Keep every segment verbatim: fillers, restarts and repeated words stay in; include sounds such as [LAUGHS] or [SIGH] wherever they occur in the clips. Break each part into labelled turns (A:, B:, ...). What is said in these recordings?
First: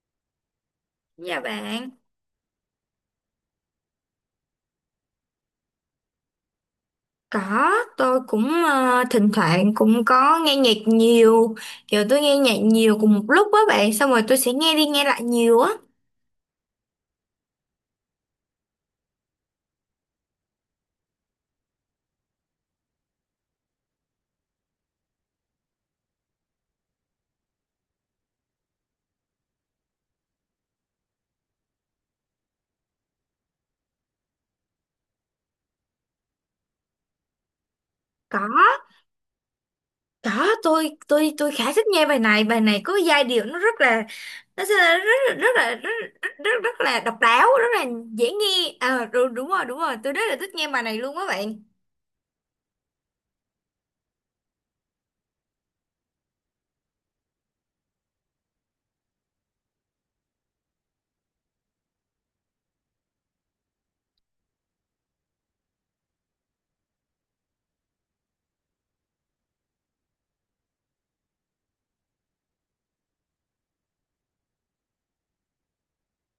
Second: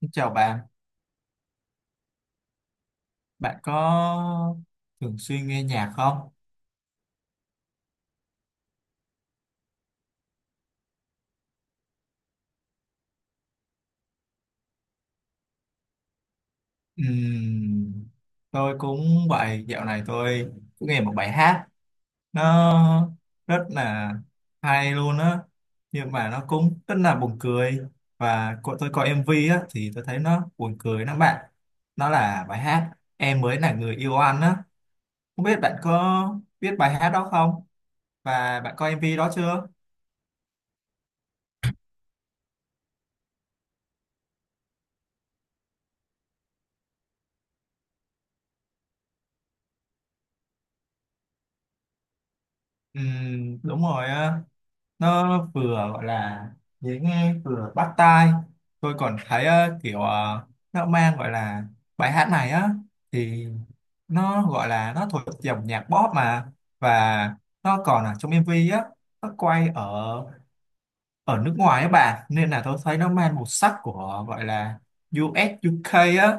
A: Xin chào bạn,
B: Dạ bạn,
A: bạn có thường xuyên nghe nhạc không?
B: có, tôi cũng ờ, thỉnh thoảng cũng có nghe nhạc nhiều, kiểu tôi nghe nhạc nhiều cùng một lúc á bạn, xong rồi tôi sẽ nghe đi nghe lại nhiều á.
A: Ừm, tôi cũng vậy, dạo này tôi cũng nghe một bài hát nó rất là hay luôn á, nhưng mà nó cũng rất là buồn cười. Và cô- tôi coi em vê á thì tôi thấy nó buồn cười lắm bạn, nó là bài hát Em mới là người yêu anh á. Không biết bạn có biết bài hát đó không,
B: Có,
A: và bạn coi em vê đó chưa?
B: có, tôi tôi tôi khá thích nghe bài này, bài này có giai điệu nó rất là nó sẽ là rất là rất là rất rất, rất, rất là độc đáo, rất là dễ nghe. Ờ Đúng, đúng rồi, đúng rồi, tôi rất là thích nghe bài này luôn á bạn.
A: Ừm, đúng rồi, nó vừa gọi là dễ nghe vừa bắt tai. Tôi còn thấy ờ, kiểu, ờ, nó mang gọi là bài hát này á thì nó gọi là nó thuộc dòng nhạc pop mà. Và nó còn ở trong em vê á, nó quay ở ở nước ngoài á bà, nên là tôi thấy nó mang màu sắc của gọi là u ét u ca á,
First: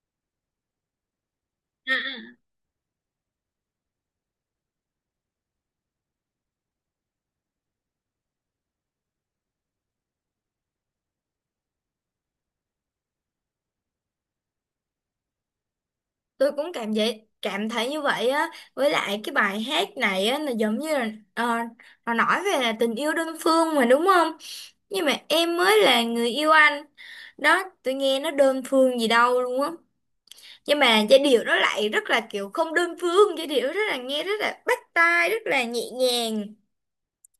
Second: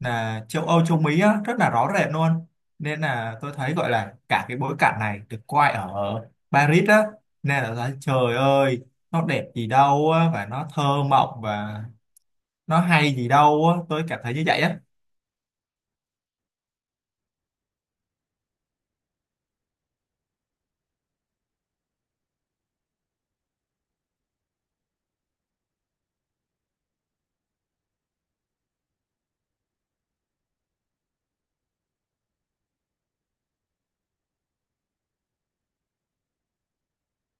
A: là châu Âu châu Mỹ á, rất là rõ rệt luôn. Nên là tôi thấy gọi là cả cái bối cảnh này được quay ở Paris á, nên là thấy, trời ơi, nó đẹp gì đâu á, và nó thơ mộng, và nó hay gì đâu á, tôi cảm thấy như vậy á.
B: Tôi cũng cảm vậy cảm thấy như vậy á, với lại cái bài hát này á là giống như là, ờ, nó nói về tình yêu đơn phương mà đúng không? Nhưng mà em mới là người yêu anh, đó tôi nghe nó đơn phương gì đâu luôn á. Nhưng mà giai điệu nó lại rất là kiểu không đơn phương, giai điệu rất là, nghe rất là bắt tai, rất là nhẹ nhàng,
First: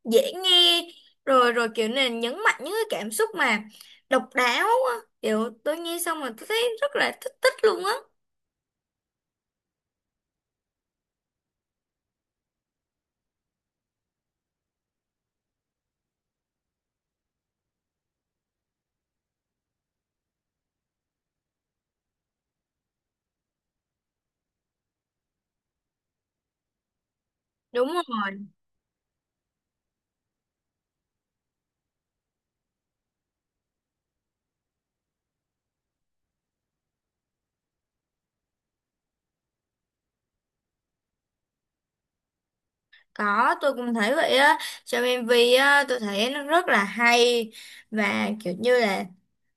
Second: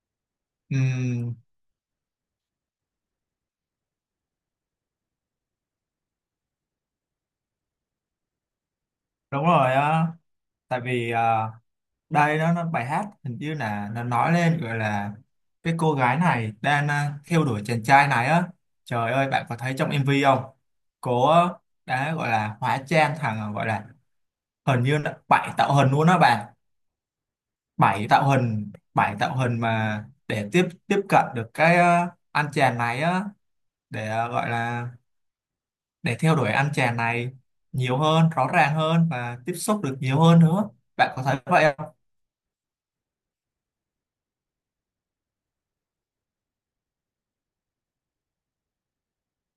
B: dễ nghe.
A: Ừm,
B: Rồi rồi kiểu này nhấn mạnh những cái cảm xúc mà độc đáo á, kiểu tôi nghe xong mà tôi thấy rất là thích thích luôn á.
A: Đúng rồi á, tại vì à, đây đó nó bài hát hình như là nó nói lên gọi là cái cô gái này đang à, theo đuổi chàng trai này á. Trời ơi bạn có thấy trong em vê không? Cô á, đã gọi là hóa trang thằng gọi là, hình như là bảy tạo hình luôn á bạn.
B: Đúng
A: Bảy tạo
B: rồi.
A: hình, bảy tạo hình mà để tiếp tiếp cận được cái ờ, anh chàng này á, để ờ, gọi là để theo đuổi anh chàng này nhiều hơn, rõ ràng hơn, và tiếp xúc được nhiều hơn nữa. Bạn có thấy vậy không?
B: Có, tôi cũng thấy vậy á. Trong em vê á, tôi thấy nó rất là hay, và kiểu như là,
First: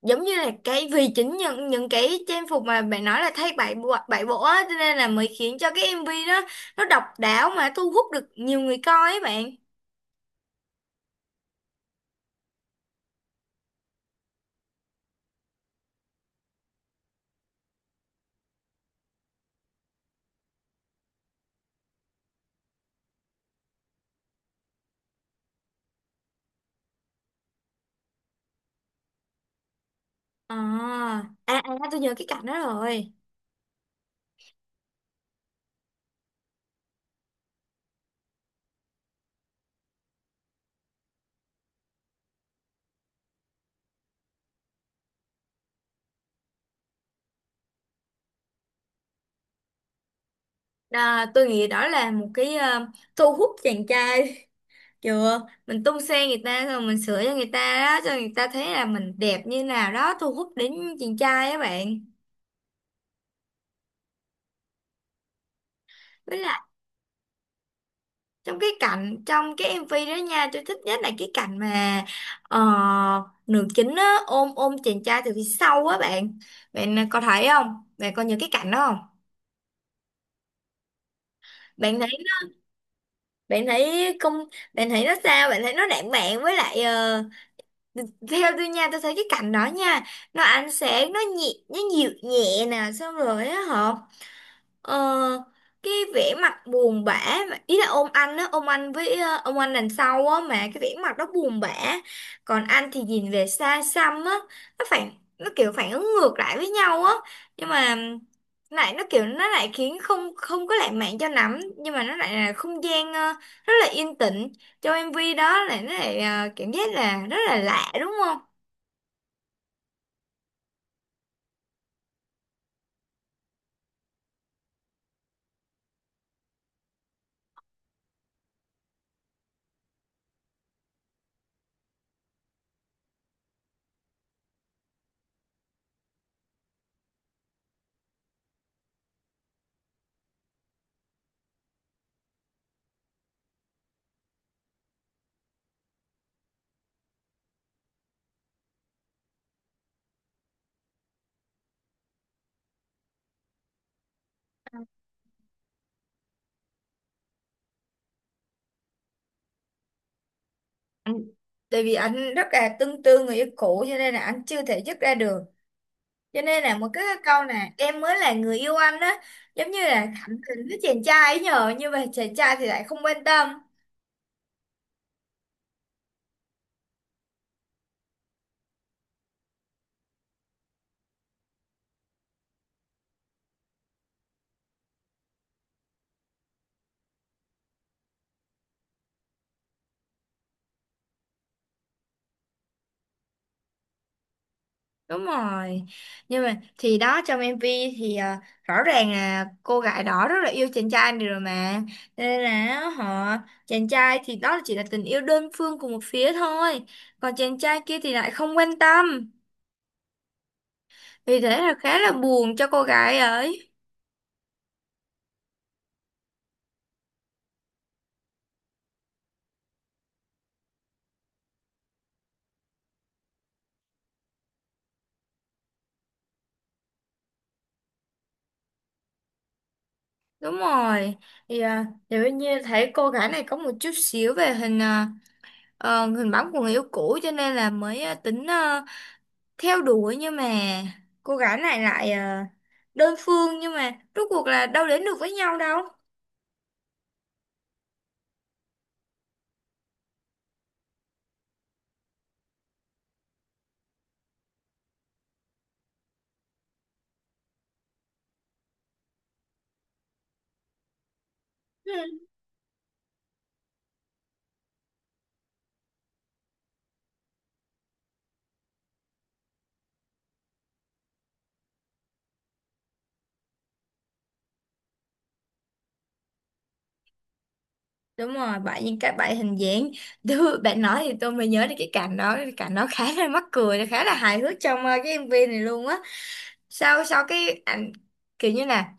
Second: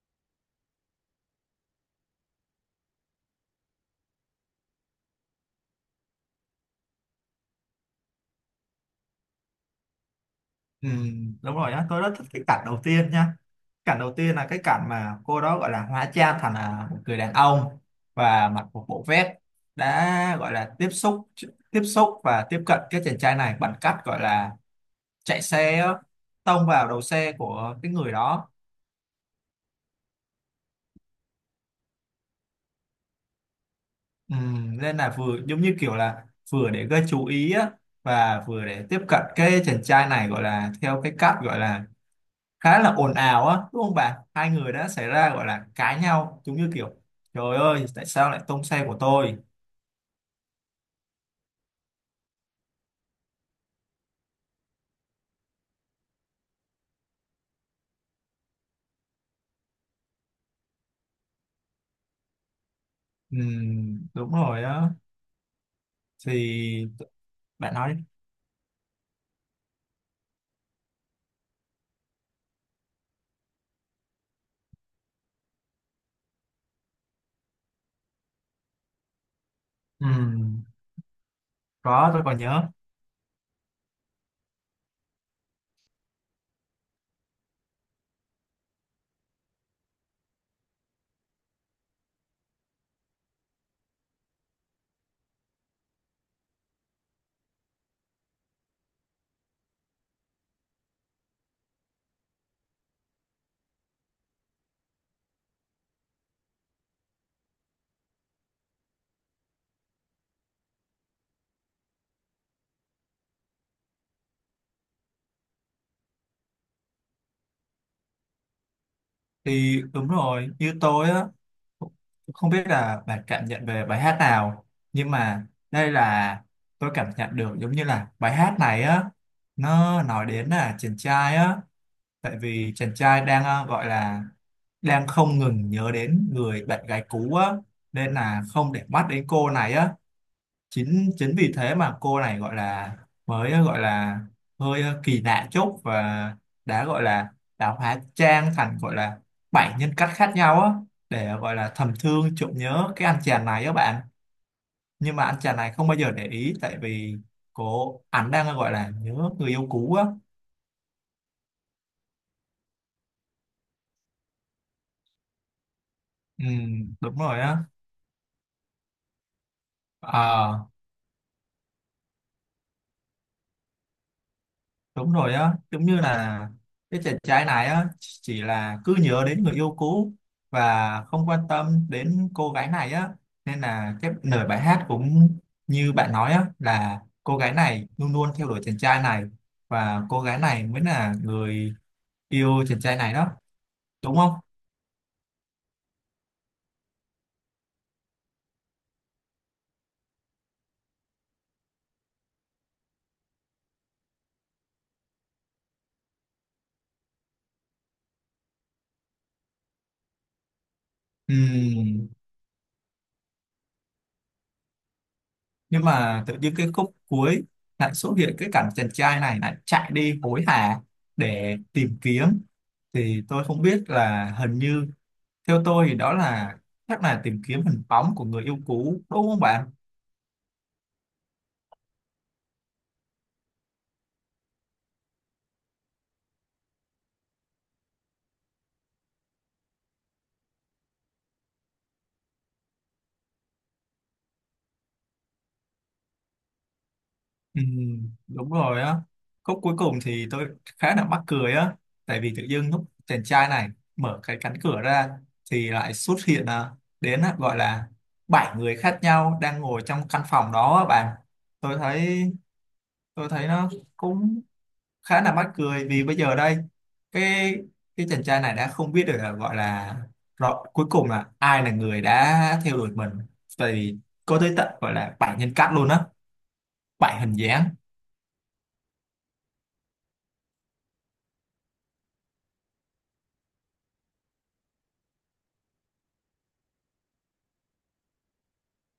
B: giống như là, cái vì chính những những cái trang phục mà bạn nói là thay bảy bộ bảy bộ á, cho nên là mới khiến cho cái em vê đó nó độc đáo mà thu hút được nhiều người coi ấy bạn.
A: Ừ, đúng rồi nhá, tôi rất thích cái cảnh đầu tiên nha. Cảnh đầu tiên là cái cảnh mà cô đó gọi là hóa trang thành là một người đàn ông và mặc một bộ vest, đã gọi là tiếp xúc tiếp xúc và tiếp cận cái chàng trai này bằng cách gọi là chạy xe á, tông vào đầu xe của cái người đó.
B: À, à, à tôi nhớ cái cảnh đó rồi.
A: Ừm, nên là vừa giống như kiểu là vừa để gây chú ý á, và vừa để tiếp cận cái chàng trai này gọi là theo cái cách gọi là khá là ồn ào á, đúng không bà? Hai người đã xảy ra gọi là cãi nhau, giống như kiểu trời ơi tại sao lại tông xe của tôi.
B: Đó, tôi nghĩ đó là một cái ờ, thu hút chàng trai [LAUGHS] kiểu mình tung xe người ta rồi mình sửa cho người ta, đó cho người ta thấy là mình đẹp như nào đó, thu hút đến chàng trai á bạn.
A: Ừm, đúng rồi á,
B: Với lại
A: thì bạn nói đi.
B: trong cái cảnh, trong cái em vê đó nha, tôi thích nhất là cái cảnh mà ờ, nữ chính á, ôm ôm chàng trai từ phía sau á bạn. Bạn à, có thấy không? Bạn có nhớ cái cảnh đó không?
A: Ừm,
B: Bạn thấy,
A: có, tôi còn nhớ.
B: bạn thấy không? Bạn thấy nó sao? Bạn thấy nó lãng mạn, với lại ờ, theo tôi nha, tôi thấy cái cảnh đó nha, nó ánh sáng nó nhẹ, nó dịu nhẹ nè, xong rồi á hả? Ờ, cái vẻ mặt buồn bã mà- ý là ôm anh á, ôm anh với ờ, ông anh đằng sau á, mà cái vẻ mặt đó buồn bã, còn anh thì nhìn về xa xăm á. Nó phản, nó kiểu phản ứng ngược lại với nhau á. Nhưng mà lại nó kiểu, nó lại khiến không không có lãng mạn cho lắm, nhưng mà nó lại là không gian ờ, rất là yên tĩnh, trong em vê đó là nó lại, ờ, cảm giác là rất là lạ đúng không?
A: Thì đúng rồi, như tôi á, không biết là bạn cảm nhận về bài hát nào, nhưng mà đây là tôi cảm nhận được giống như là bài hát này á, nó nói đến là chàng trai á, tại vì chàng trai đang ờ, gọi là đang không ngừng nhớ đến người bạn gái cũ á, nên là không để mắt đến cô này á, chính chính vì thế mà cô này gọi là mới gọi là hơi ờ, kỳ lạ chút, và đã gọi là đã hóa trang thành gọi là bảy nhân cách khác nhau á, để gọi là thầm thương trộm nhớ cái anh chàng này á bạn. Nhưng mà anh chàng này không bao giờ để ý, tại vì cô ảnh đang gọi là nhớ người yêu cũ á.
B: Anh- tại vì anh rất là tương tư người yêu cũ cho nên là anh chưa thể dứt ra được, cho
A: Ừ,
B: nên là một cái
A: đúng rồi
B: câu
A: á.
B: nè em mới là người yêu anh á, giống như là cảm
A: Ờ
B: tình với chàng trai ấy nhờ, nhưng mà chàng trai thì lại không quan tâm.
A: Đúng rồi á, giống như là cái chàng trai này á chỉ là cứ nhớ đến người yêu cũ và không quan tâm đến cô gái này á, nên là cái lời bài hát cũng như bạn nói á, là cô gái này luôn luôn theo đuổi chàng trai này, và cô gái này mới là người yêu chàng trai này đó, đúng không?
B: Đúng rồi, nhưng mà thì đó trong em vê thì à, rõ ràng là cô gái đó rất là yêu chàng trai này rồi mà. Cho nên là họ, chàng trai thì đó chỉ là tình yêu đơn phương của một phía thôi, còn chàng trai kia thì lại không quan tâm, vì thế là khá
A: Ừm,
B: là buồn cho cô gái ấy.
A: nhưng mà tự nhiên cái khúc cuối lại xuất hiện cái cảnh chàng trai này lại chạy đi hối hả để tìm kiếm, thì tôi không biết là hình như, theo tôi thì đó là chắc là tìm kiếm hình bóng của người yêu cũ, đúng không bạn?
B: Đúng rồi thì à, nếu như thấy cô gái này có một chút xíu về hình à, ờ, hình bóng của người yêu cũ, cho nên là mới ờ, tính ờ, theo đuổi, nhưng mà cô gái này lại ờ, đơn phương, nhưng mà rốt cuộc là đâu đến được với nhau đâu.
A: Ừ, đúng rồi á. Khúc cuối cùng thì tôi khá là mắc cười á, tại vì tự dưng lúc chàng trai này mở cái cánh cửa ra thì lại xuất hiện à, đến à, gọi là bảy người khác nhau đang ngồi trong căn phòng đó á bạn. Tôi thấy
B: Ừ,
A: tôi thấy nó cũng khá là mắc cười, vì bây giờ đây cái cái chàng trai này đã không biết được là gọi là rõ, cuối cùng là ai là người đã theo đuổi mình, tại vì có tới tận gọi là bảy nhân cách luôn á, bảy hình dáng.
B: đúng rồi bạn, những cái bạn hình dáng [LAUGHS] Đứa- bạn nói thì tôi mới nhớ đến cái cảnh đó, cái cảnh đó khá là mắc cười, khá là hài hước trong ờ, cái em vê này luôn á. Sau sau cái ảnh, kiểu như là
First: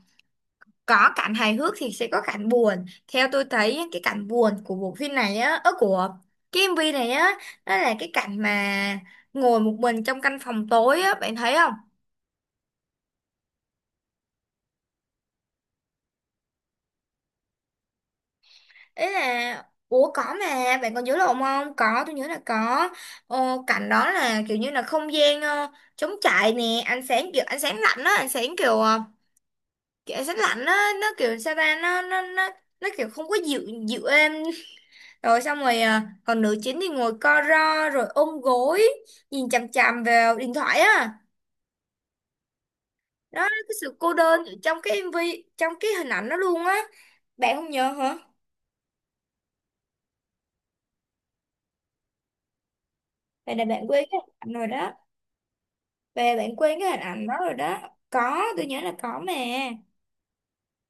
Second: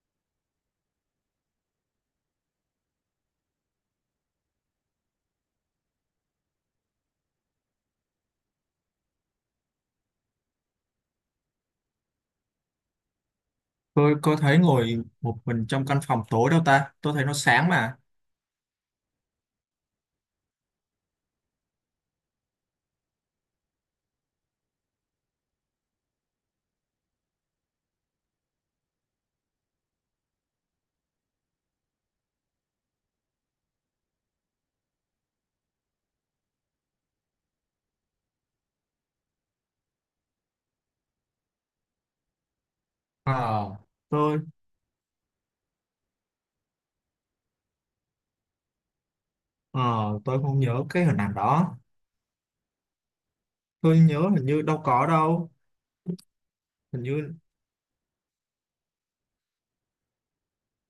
B: có cảnh hài hước thì sẽ có cảnh buồn. Theo tôi thấy á, cái cảnh buồn của bộ phim này á, ở của cái em vê này á, đó là cái cảnh mà ngồi một mình trong căn phòng tối á, bạn thấy không?
A: Tôi có thấy ngồi một mình trong căn phòng tối đâu ta, tôi thấy nó sáng mà.
B: Ấy là, ủa có mà, bạn còn nhớ lộn không? Có, tôi nhớ là có. Ờ, cảnh đó là kiểu như là không gian ờ, trống trải nè, ánh sáng kiểu ánh sáng lạnh á, ánh sáng kiểu ờ, kiểu ánh sáng lạnh á, nó kiểu sao ta, nó nó nó nó kiểu không có dịu, dịu êm. Rồi xong rồi à, còn nữ chính thì ngồi co ro rồi ôm gối, nhìn chằm chằm vào điện thoại á. Đó,
A: ờ
B: cái sự cô
A: tôi
B: đơn ở trong cái em vê, trong cái hình ảnh đó luôn á. Bạn không nhớ hả?
A: ờ tôi không nhớ cái hình ảnh đó.
B: Vậy là bạn
A: Tôi
B: quên cái
A: nhớ
B: hình
A: hình
B: ảnh
A: như
B: rồi
A: đâu
B: đó.
A: có đâu,
B: Về bạn quên cái hình
A: hình
B: ảnh
A: như.
B: đó rồi đó. Có, tôi nhớ là có mà.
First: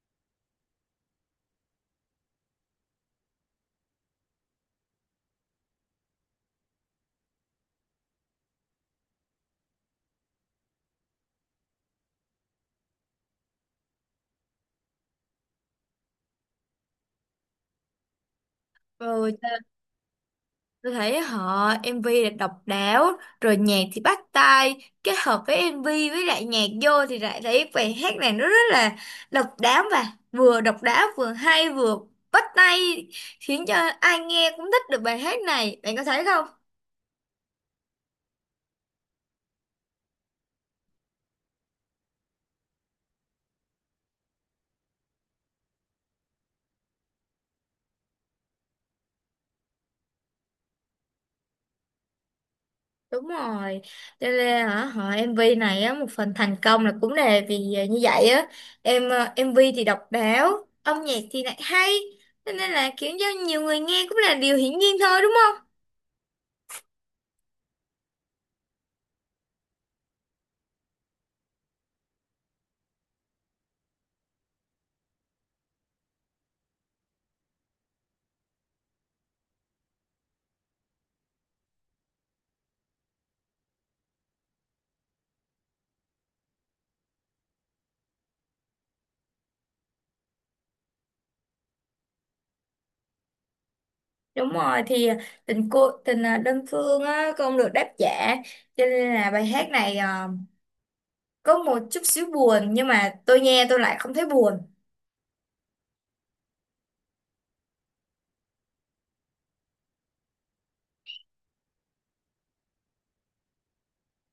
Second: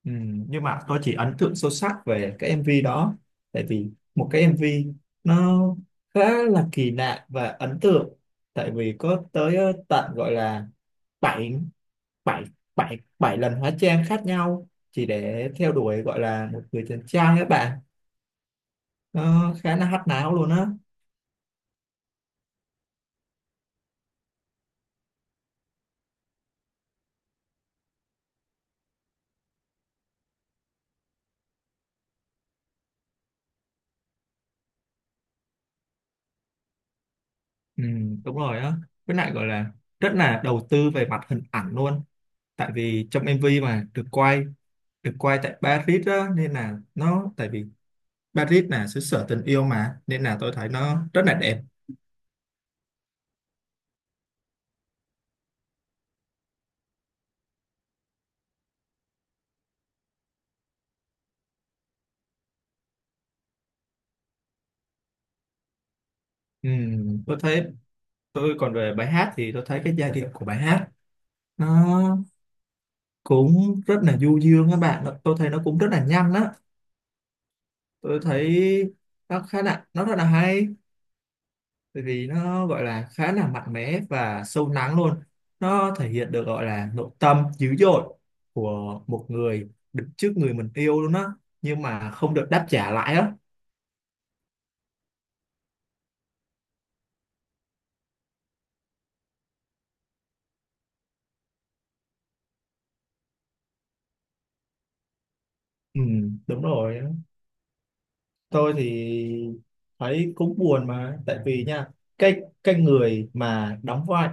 A: Ừ, nhưng mà tôi chỉ ấn tượng sâu sắc về cái em vê đó, tại vì một cái em vê nó khá là kỳ lạ và ấn tượng, tại vì có tới ờ, tận gọi là bảy bảy bảy bảy lần hóa trang khác nhau chỉ để theo đuổi gọi là một người chàng trai các bạn.
B: Ừ,
A: Nó khá là hắc não luôn á.
B: tôi thấy họ em vê là độc đáo, rồi nhạc thì bắt tai, kết hợp với em vê với lại nhạc vô thì lại thấy bài hát này nó rất là độc đáo, và vừa độc đáo, vừa hay, vừa bắt tai, khiến cho ai nghe cũng thích được bài hát này. Bạn có thấy không?
A: Ừ, đúng rồi á, với lại gọi là rất là đầu tư về mặt hình ảnh luôn, tại vì trong em vê mà được quay được quay tại Paris á, nên là nó tại vì Paris là xứ sở tình yêu mà, nên là tôi thấy nó rất là đẹp.
B: Đúng rồi. Cho nên hả, họ em vê này á, một phần thành công là cũng là vì như vậy á. Em ờ, em vê thì độc đáo, âm nhạc thì lại hay. Cho nên là khiến cho nhiều người nghe cũng là điều hiển nhiên thôi đúng không?
A: Ừm, tôi thấy tôi còn về bài hát thì tôi thấy cái giai điệu của bài hát nó cũng rất là du dương các bạn. Nó- tôi thấy nó cũng rất là nhanh đó. Tôi thấy nó khá là nó rất là hay, bởi vì nó gọi là khá là mạnh mẽ và sâu lắng luôn, nó thể hiện được gọi là nội tâm dữ dội của một người đứng trước người mình yêu luôn á, nhưng mà không được đáp trả lại á.
B: Đúng rồi thì à, tình cô tình à, đơn phương á, không được đáp trả, cho nên là bài hát này à, có một chút xíu buồn, nhưng mà tôi nghe tôi lại không thấy buồn.
A: Ừ, đúng rồi, tôi thì thấy cũng buồn mà, tại vì nha cái cái người mà đóng vai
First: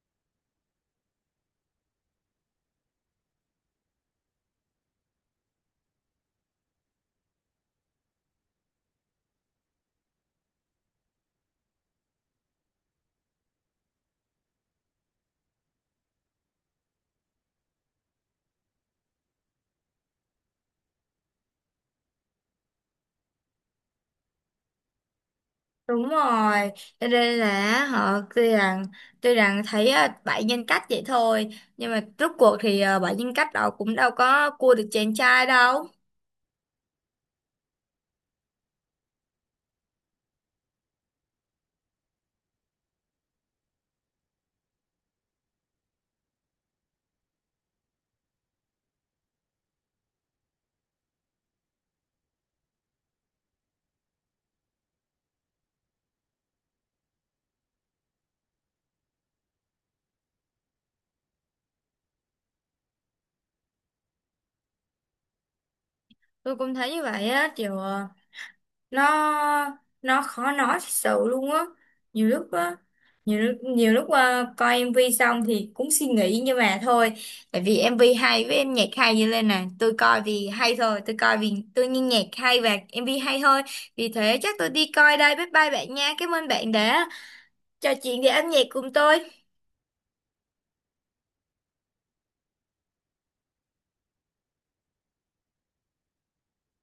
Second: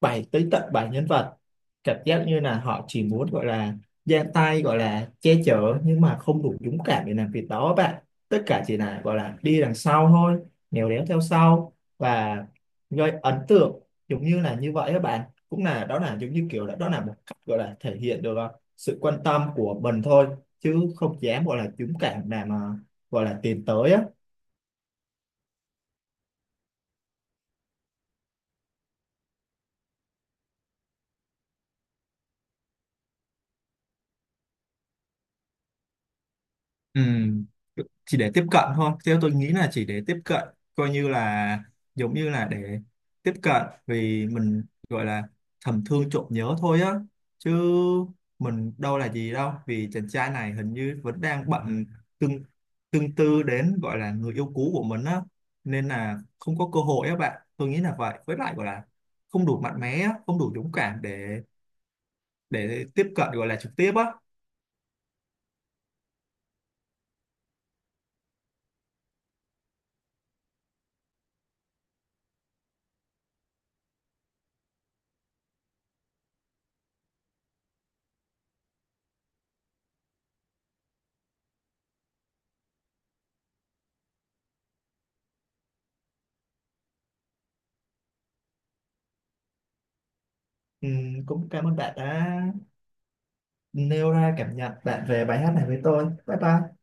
A: bảy, tới tận bảy nhân vật, cảm giác như là họ chỉ muốn gọi là ra tay gọi là che chở nhưng mà không đủ dũng cảm để làm việc đó bạn. Tất cả chỉ là gọi là đi đằng sau thôi, nèo đéo theo sau và gây ấn tượng, giống như là như vậy các bạn. Cũng là đó là giống như kiểu là đó là một cách gọi là thể hiện được ờ, sự quan tâm của mình thôi, chứ không dám gọi là dũng cảm làm gọi là tiến tới á.
B: Đúng rồi, cho nên là họ tuy rằng, tuy rằng thấy à, bảy nhân cách vậy thôi, nhưng mà rốt cuộc thì à, bảy nhân cách đó cũng đâu có cua được chàng trai đâu.
A: Ừ, chỉ để tiếp cận thôi. Theo tôi nghĩ là chỉ để tiếp cận, coi như là giống như là để tiếp cận vì mình gọi là thầm thương trộm nhớ thôi á. Chứ mình đâu là gì đâu, vì chàng trai này hình như vẫn đang bận tương tương tư đến gọi là người yêu cũ của mình á. Nên là không có cơ hội á bạn. Tôi nghĩ là vậy. Với lại gọi là không đủ mạnh mẽ, á, không đủ dũng cảm để để tiếp cận gọi là trực tiếp á.
B: Tôi cũng thấy như vậy á, kiểu ờ, nó nó khó nói thật sự luôn á, nhiều lúc á, nhiều lúc nhiều lúc ờ, coi em vê xong thì cũng suy nghĩ, nhưng mà thôi, tại vì em vê hay với em, nhạc hay như lên nè, tôi coi vì hay thôi, tôi coi vì tôi nghe nhạc hay và em vê hay thôi. Vì thế chắc tôi đi coi đây, bye bye bạn nha, cảm ơn bạn đã trò chuyện về âm nhạc cùng tôi.
A: Ừ, cũng cảm ơn bạn đã nêu ra cảm nhận bạn về bài hát này với tôi. Bye bye.